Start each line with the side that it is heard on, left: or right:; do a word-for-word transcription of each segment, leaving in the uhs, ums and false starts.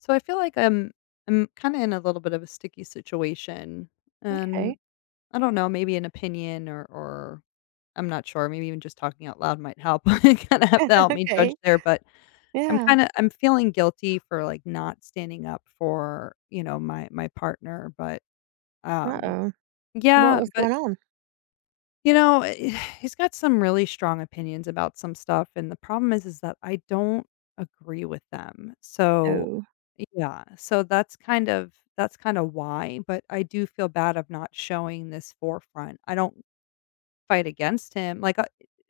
left: So I feel like I'm I'm kind of in a little bit of a sticky situation, and
right: Okay,
left: I don't know, maybe an opinion or or I'm not sure. Maybe even just talking out loud might help. I kind of have to help me judge
right: okay.
left: there, but I'm
right: Yeah.
left: kind of I'm feeling guilty for like not standing up for you know my my partner, but um
right: Uh-oh. What
left: yeah,
right: was
left: but
right: going on?
left: you know, eh, he's got some really strong opinions about some stuff, and the problem is is that I don't agree with them. So,
right: Oh,
left: yeah, so that's kind of that's kind of why, but I do feel bad of not showing this forefront. I don't fight against him. Like, uh,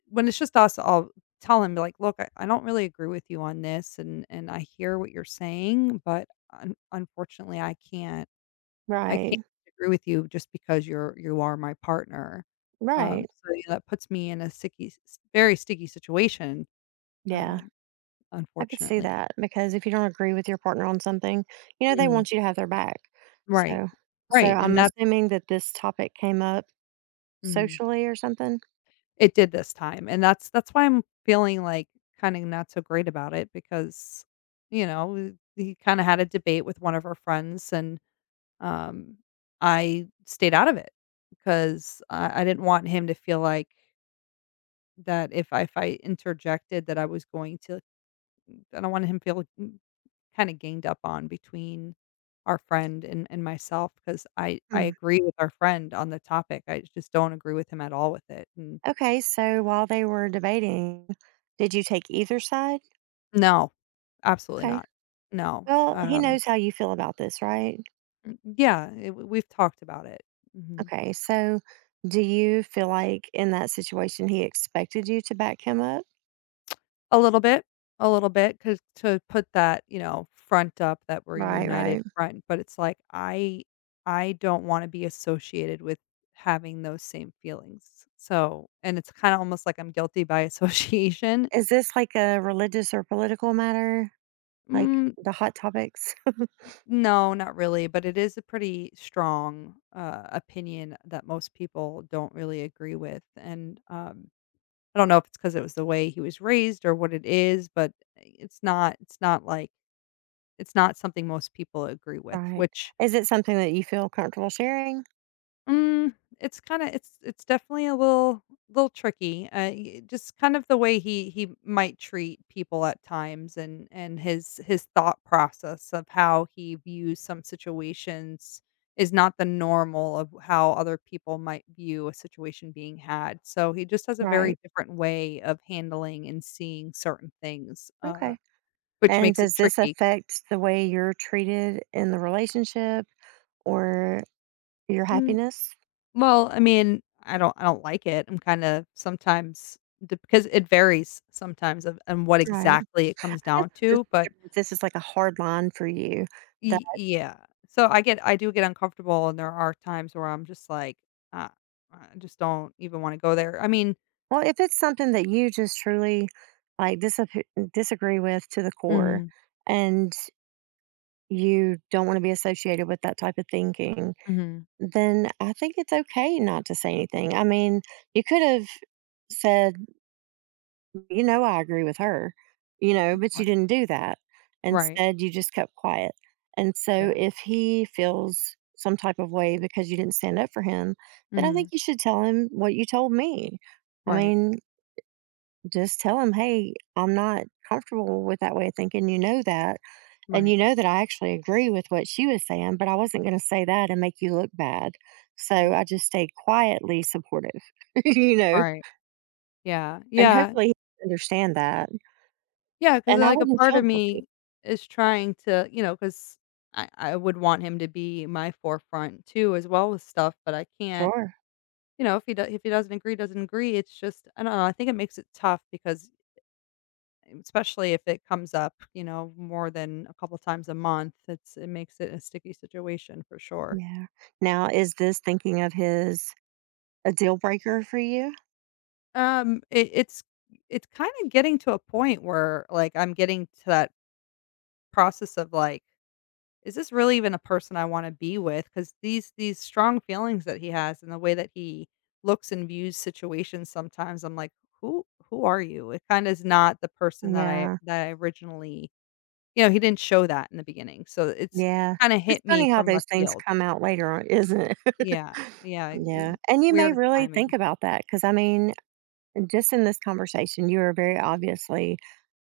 left: When it's just us, I'll tell him like, "Look, I, I don't really agree with you on this, and and I hear what you're saying, but un- unfortunately, I can't." I can't
right: right,
left: agree with you just because you're you are my partner. Um,
right: right.
left: so, yeah, that puts me in a sticky s very sticky situation,
right: Yeah,
left: um,
right: I could see
left: unfortunately.
right: that because if you don't agree with your partner on something, you know, they
left: Mm.
right: want you to have their back.
left: Right.
right: So, so
left: Right, and
right: I'm
left: that's
right: assuming that this topic came up
left: mhm.
right: socially or something.
left: It did this time, and that's that's why I'm feeling, like, kinda not so great about it because, you know, he kinda had a debate with one of her friends, and, um, I stayed out of it because I I didn't want him to feel like that if I if I interjected that I was going to I don't want him feel mm, kinda ganged up on between our friend and and myself because I I
right: Hmm.
left: agree with our friend on the topic, I just don't agree with him at all with it, and
right: Okay, so while they were debating, did you take either side?
left: no, absolutely
right: Okay.
left: not. No,
right: Well, he
left: um,
right: knows how you feel about this, right?
left: mm yeah, it we've talked about it. Mhm.
right: Okay, so do you feel like in that situation he expected you to back him up?
left: A little bit, a little bit, because to put that, you know, front up that we're
right: Right,
left: united
right: right.
left: front, but it's like, I I don't wanna be associated with having those same feelings, so and it's kinda almost like I'm guilty by association.
right: Is this like a religious or political matter? Like
left: Mm,
right: the hot topics?
left: no, not really, but it is a pretty strong, uh, opinion that most people don't really agree with, and, um, I don't know if it's because it was the way he was raised or what it is, but it's not it's not like it's not something most people agree with,
right: Right.
left: which,
right: Is it something that you feel comfortable sharing?
left: mm, it's kinda it's it's definitely a little little tricky, uh, y just kind of the way he he might treat people at times and and his his thought process of how he views some situations is not the normal of how other people might view a situation being had, so he just has a very
right: Right.
left: different way of handling and seeing certain things, uh,
right: Okay.
left: which
right: And
left: makes it
right: does this
left: tricky.
right: affect the way you're treated in the relationship or your
left: Mm.
right: happiness?
left: Well, I mean, I don't I don't like it. I'm kinda sometimes d because it varies sometimes of and what
right: Right.
left: exactly it comes
right: I guess
left: down
right: I'm just
left: to, but
right: wondering if this is like a hard line for you. That
left: y yeah. So I get I do get uncomfortable, and there are times where I'm just like, "Uh, I just don't even wanna go there." I mean.
right: well, if it's something that you just truly like disap- disagree with to the core,
left: Mhm,
right: and you don't want to be associated with that type of thinking,
left: mhm.
right: then I think it's okay not to say anything. I mean, you could have said, "You know, I agree with her," you know, but you
left: Right.
right: didn't do that.
left: Right.
right: Instead, you just kept quiet. And so
left: Yeah.
right: if he feels some type of way because you didn't stand up for him, then I think
left: Mhm.
right: you should tell him what you told me. I
left: Right,
right: mean, just tell him, "Hey, I'm not comfortable with that way of thinking. You know that." And you
left: right.
right: know that I actually agree with what she was saying, but I wasn't going to say that and make you look bad. So
left: Mhm.
right: I just stayed quietly supportive, you know,
left: Right. Yeah,
right: and
left: yeah.
right: hopefully he understand that.
left: Yeah, because
right: And I
left: like, a
right: wouldn't
left: part
right: feel
left: of
right: guilty.
left: me is trying to you know, because I I would want him to be my forefront too as well with stuff, but I can't
right: Sure.
left: you know, if he do if he doesn't agree, doesn't agree, it's just I don't know, I think it makes it tough because um, especially if it comes up, you know, more than a couple times a month, it's it makes it a sticky situation for sure.
right: Yeah. Now, is this thinking of his a deal breaker for you?
left: Um, it it's it's kinda getting to a point where, like, I'm getting to that process of, like, is this really even a person I wanna be with? Because these these strong feelings that he has and the way that he looks and views situations sometimes, I'm like, "Who who are you?" It kinda is not the person that I
right: Yeah.
left: that I originally you know, he didn't show that in the beginning, so it's
right: Yeah.
left: kinda
right: It's
left: hit me
right: funny how
left: from
right: those
left: left
right: things
left: field.
right: come out later on, isn't it?
left: Yeah, yeah,
right: Yeah.
left: and
right: And you may
left: weird
right: really think
left: timing.
right: about that because I mean, just in this conversation, you are very obviously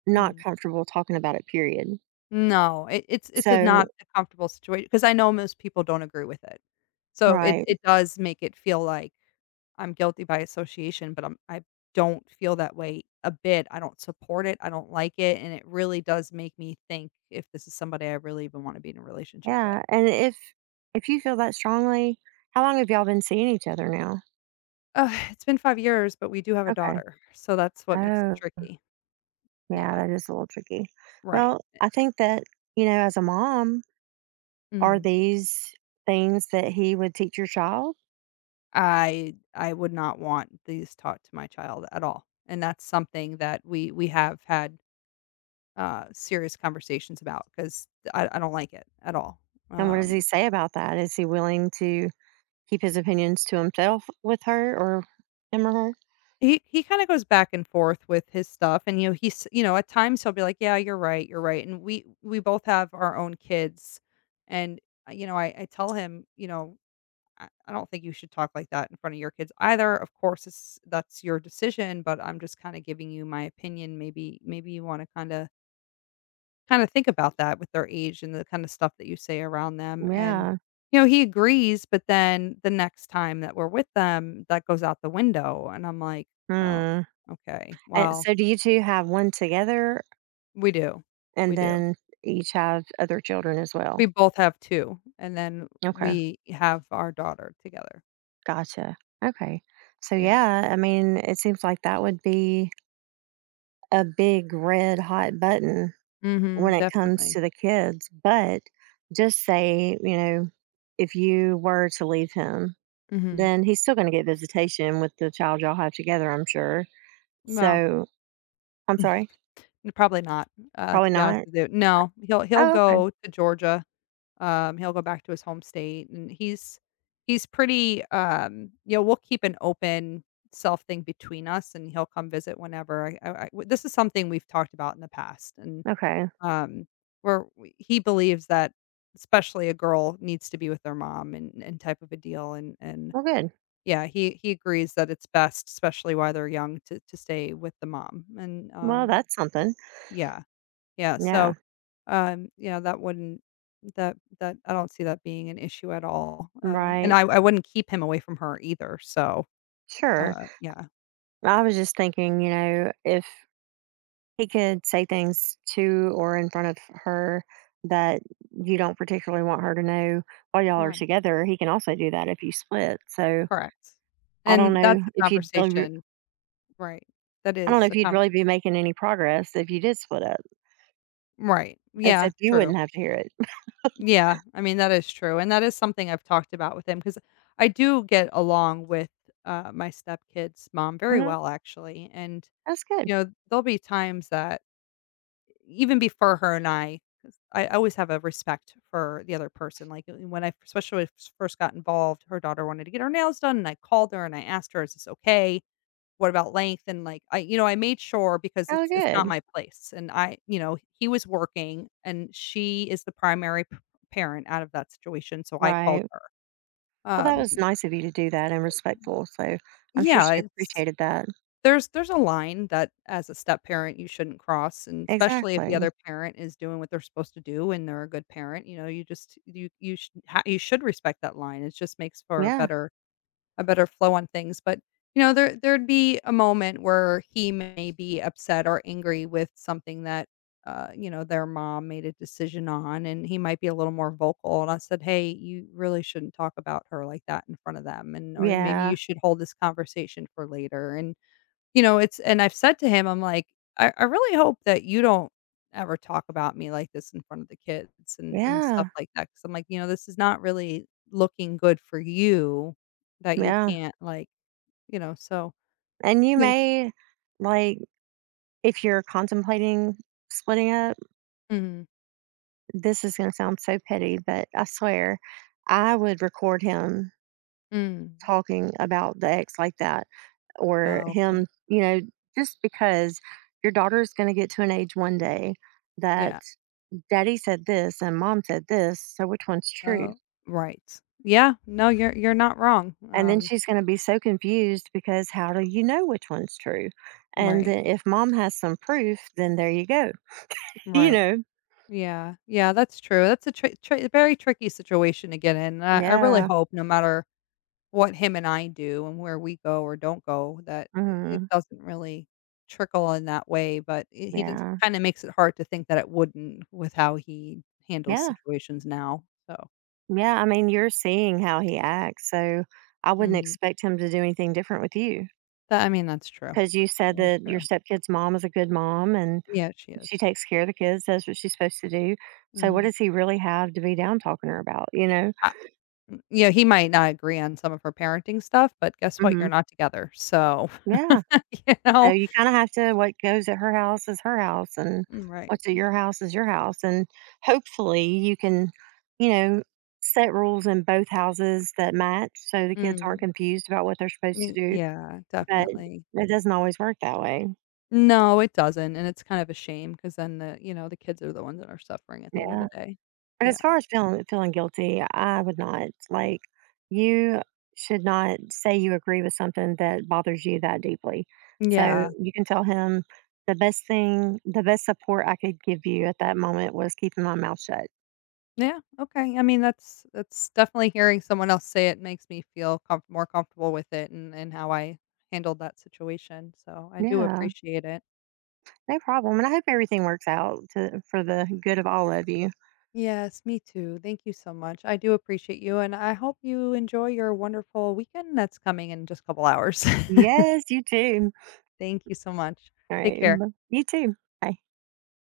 right: not
left: Mm.
right: comfortable talking about it, period.
left: No, it it's it's a not
right: So
left: a comfortable situation because I know most people don't agree with it. So it
right: right.
left: it does make it feel like I'm guilty by association, but I'm I don't feel that way a bit. I don't support it, I don't like it, and it really does make me think if this is somebody I really even wanna be in a relationship with.
right: Yeah, and if if you feel that strongly, how long have y'all been seeing each other now?
left: Ugh, it's been five years, but we do have a
right: Okay.
left: daughter, so that's what makes it
right: Oh,
left: tricky.
right: yeah,
left: Yeah,
right: that is a little tricky.
left: right.
right: Well, I think that, you know, as a mom, are
left: Mm.
right: these things that he would teach your child?
left: I I would not want these taught to my child at all, and that's something that we we have had, uh, serious conversations about because I I don't like it at all.
right: And what does he
left: Um
right: say about that? Is he willing to keep his opinions to himself with her or him or her?
left: He he kinda goes back and forth with his stuff, and, you know, he's you know, at times he'll be like, "Yeah, you're right, you're right," and we we both have our own kids, and, uh, you know, I I tell him, you know, "I I don't think you should talk like that in front of your kids either. Of course, it's that's your decision, but I'm just kinda giving you my opinion. Maybe maybe you wanna kinda kinda think about that with their age and the kinda stuff that you say around them, and,
right: Yeah.
left: you know, he agrees, but then the next time that we're with them, that goes out the window, and I'm like, "Oh,
right: Hmm.
left: okay,
right: And
left: well,
right: so do you two have one together
left: we do,
right: and
left: we do."
right: then each have other children as well?
left: We both have two, and then
right: Okay.
left: we have our daughter together.
right: Gotcha. Okay. So
left: Yeah.
right: yeah, I mean, it seems like that would be a big red hot button
left: Mhm,
right: when it comes
left: definitely.
right: to the kids. But just say, you know, if you were to leave him,
left: Mhm.
right: then he's still going to get visitation with the child y'all have together, I'm sure.
left: Well,
right: So I'm sorry,
left: probably not, uh,
right: probably
left: to be honest
right: not.
left: with you. No, he'll he'll
right: Oh, okay.
left: go to Georgia. Um, he'll go back to his home state, and he's he's pretty, um you know, we'll keep an open self thing between us, and he'll come visit whenever. I I I w This is something we've talked about in the past, and,
right: Okay.
left: um, where we he believes that especially a girl needs to be with their mom and and type of a deal, and and
right: Well, good.
left: yeah, he he agrees that it's best, especially while they're young, to to stay with the mom, and,
right: Well,
left: um,
right: that's something.
left: yeah. Yeah, so,
right: Yeah.
left: um, yeah, that wouldn't that that I don't see that being an issue at all, uh, and
right: Right.
left: I I wouldn't keep him away from her either, so,
right: Sure.
left: uh, yeah.
right: I was just thinking, you know, if he could say things to or in front of her that you don't particularly want her to know while y'all are
left: Right,
right: together. He can also do that if you split. So
left: correct.
right: I don't
left: And that's
right: know
left: a
right: if you'd really, re-
left: conversation, right, that
right: I don't know
left: is
right: if
left: a
right: you'd
left: con
right: really be making any progress if you did split up,
left: right, yeah,
right: except you
left: true.
right: wouldn't have to hear it.
left: Yeah, I mean, that is true, and that is something I've talked about with him because I do get along with, uh, my stepkid's mom very
right: Hmm.
left: well, actually, and,
right: That's good.
left: you know, there'll be times that even before her and I, 'cause I I always have a respect for the other person, like, w when I especially when I f- first got involved, her daughter wanted to get her nails done, and I called her and I asked her, "Is this okay? What about length?" And, like, I you know, I made sure because
right: Oh,
left: it's it's not
right: good.
left: my place, and I you know, he was working, and she is the primary p parent out of that situation, so I called
right: Right.
left: her.
right: Well, that
left: Um,
right: was nice of you to do that and respectful. So I'm sure
left: yeah,
right: she
left: it's,
right: appreciated that.
left: there's there's a line that as a step-parent you shouldn't cross, and especially if the
right: Exactly.
left: other parent is doing what they're supposed to do and they're a good parent, you know, you just you you sh ha you should respect that line. It just makes for a
right: Yeah.
left: better a better flow on things, but, you know, there there'd be a moment where he may be upset or angry with something that, uh, you know, their mom made a decision on, and he might be a little more vocal, and I said, "Hey, you really shouldn't talk about her like that in front of them, and or maybe you
right: Yeah.
left: should hold this conversation for later," and you know, it's and I've said to him, I'm like, "I I really hope that you don't ever talk about me like this in front of the kids and and stuff
right: Yeah.
left: like that. Because 'Cause I'm like, "You know, this is not really looking good for you that you
right: Yeah.
left: can't, like," you know, so
right: And you
left: yeah.
right: may, like, if you're contemplating splitting up,
left: Mhm.
right: this is going to sound so petty, but I swear I would record him
left: Mm.
right: talking about the ex like that or
left: Oh, okay.
right: him, you know, just because your daughter is going to get to an age one day that
left: Yeah.
right: daddy said this and mom said this. So which one's true?
left: Oh, right. Yeah. No, you're you're not wrong.
right: And then
left: Um,
right: she's going to be so confused because how do you know which one's true? And
left: right.
right: then if mom has some proof, then there you go. You
left: Right.
right: know,
left: Yeah. Yeah, that's true. That's a tri tri very tricky situation to get in. I I really
right: yeah.
left: hope no matter what him and I do and where we go or don't go that it
right: Mhm.
left: doesn't really trickle in that way, but I he just
right: Yeah.
left: kinda makes it hard to think that it wouldn't with how he handles
right: Yeah.
left: situations now, so
right: Yeah, I mean, you're seeing how he acts, so I wouldn't
left: mhm.
right: expect him to do anything different with you
left: That I mean, that's true.
right: because you said
left: That is
right: that your
left: true.
right: stepkid's mom is a good mom and
left: Yeah, she
right: she
left: is.
right: takes care of the kids, does what she's supposed to do. So, what
left: Mhm.
right: does he really have to be down talking to her about, you know?
left: I m Yeah, he might not agree on some of her parenting stuff, but guess what?
right: Hmm.
left: You're not together, so,
right: Yeah.
left: you
right: So,
left: know?
right: you kind of have to, what goes at her house is her house, and
left: Mm, right.
right: what's at your house is your house. And hopefully, you can, you know, set rules in both houses that match so the kids aren't
left: Mm.
right: confused about what they're supposed to
left: Y
right: do.
left: yeah,
right: But
left: definitely.
right: it doesn't always work that way.
left: No, it doesn't, and it's kind of a shame because then the you know, the kids are the ones that are suffering at the end of the
right: Yeah.
left: day.
right: But
left: Yeah.
right: as far as feeling feeling guilty, I would not. Like you should not say you agree with something that bothers you that deeply. So
left: Yeah.
right: you can tell him the best thing, the best support I could give you at that moment was keeping my mouth shut.
left: Yeah, okay. I mean, that's that's definitely hearing someone else say it makes me feel comf more comfortable with it and and how I handled that situation, so I do
right: Yeah,
left: appreciate it.
right: no problem. And I hope everything works out to, for the good of all of you.
left: Yes, me too. Thank you so much. I do appreciate you, and I hope you enjoy your wonderful weekend that's coming in just a couple hours.
right: Yes, you too.
left: Thank you so much.
right: All
left: Take
right: right.
left: care.
right: b- You too. Bye.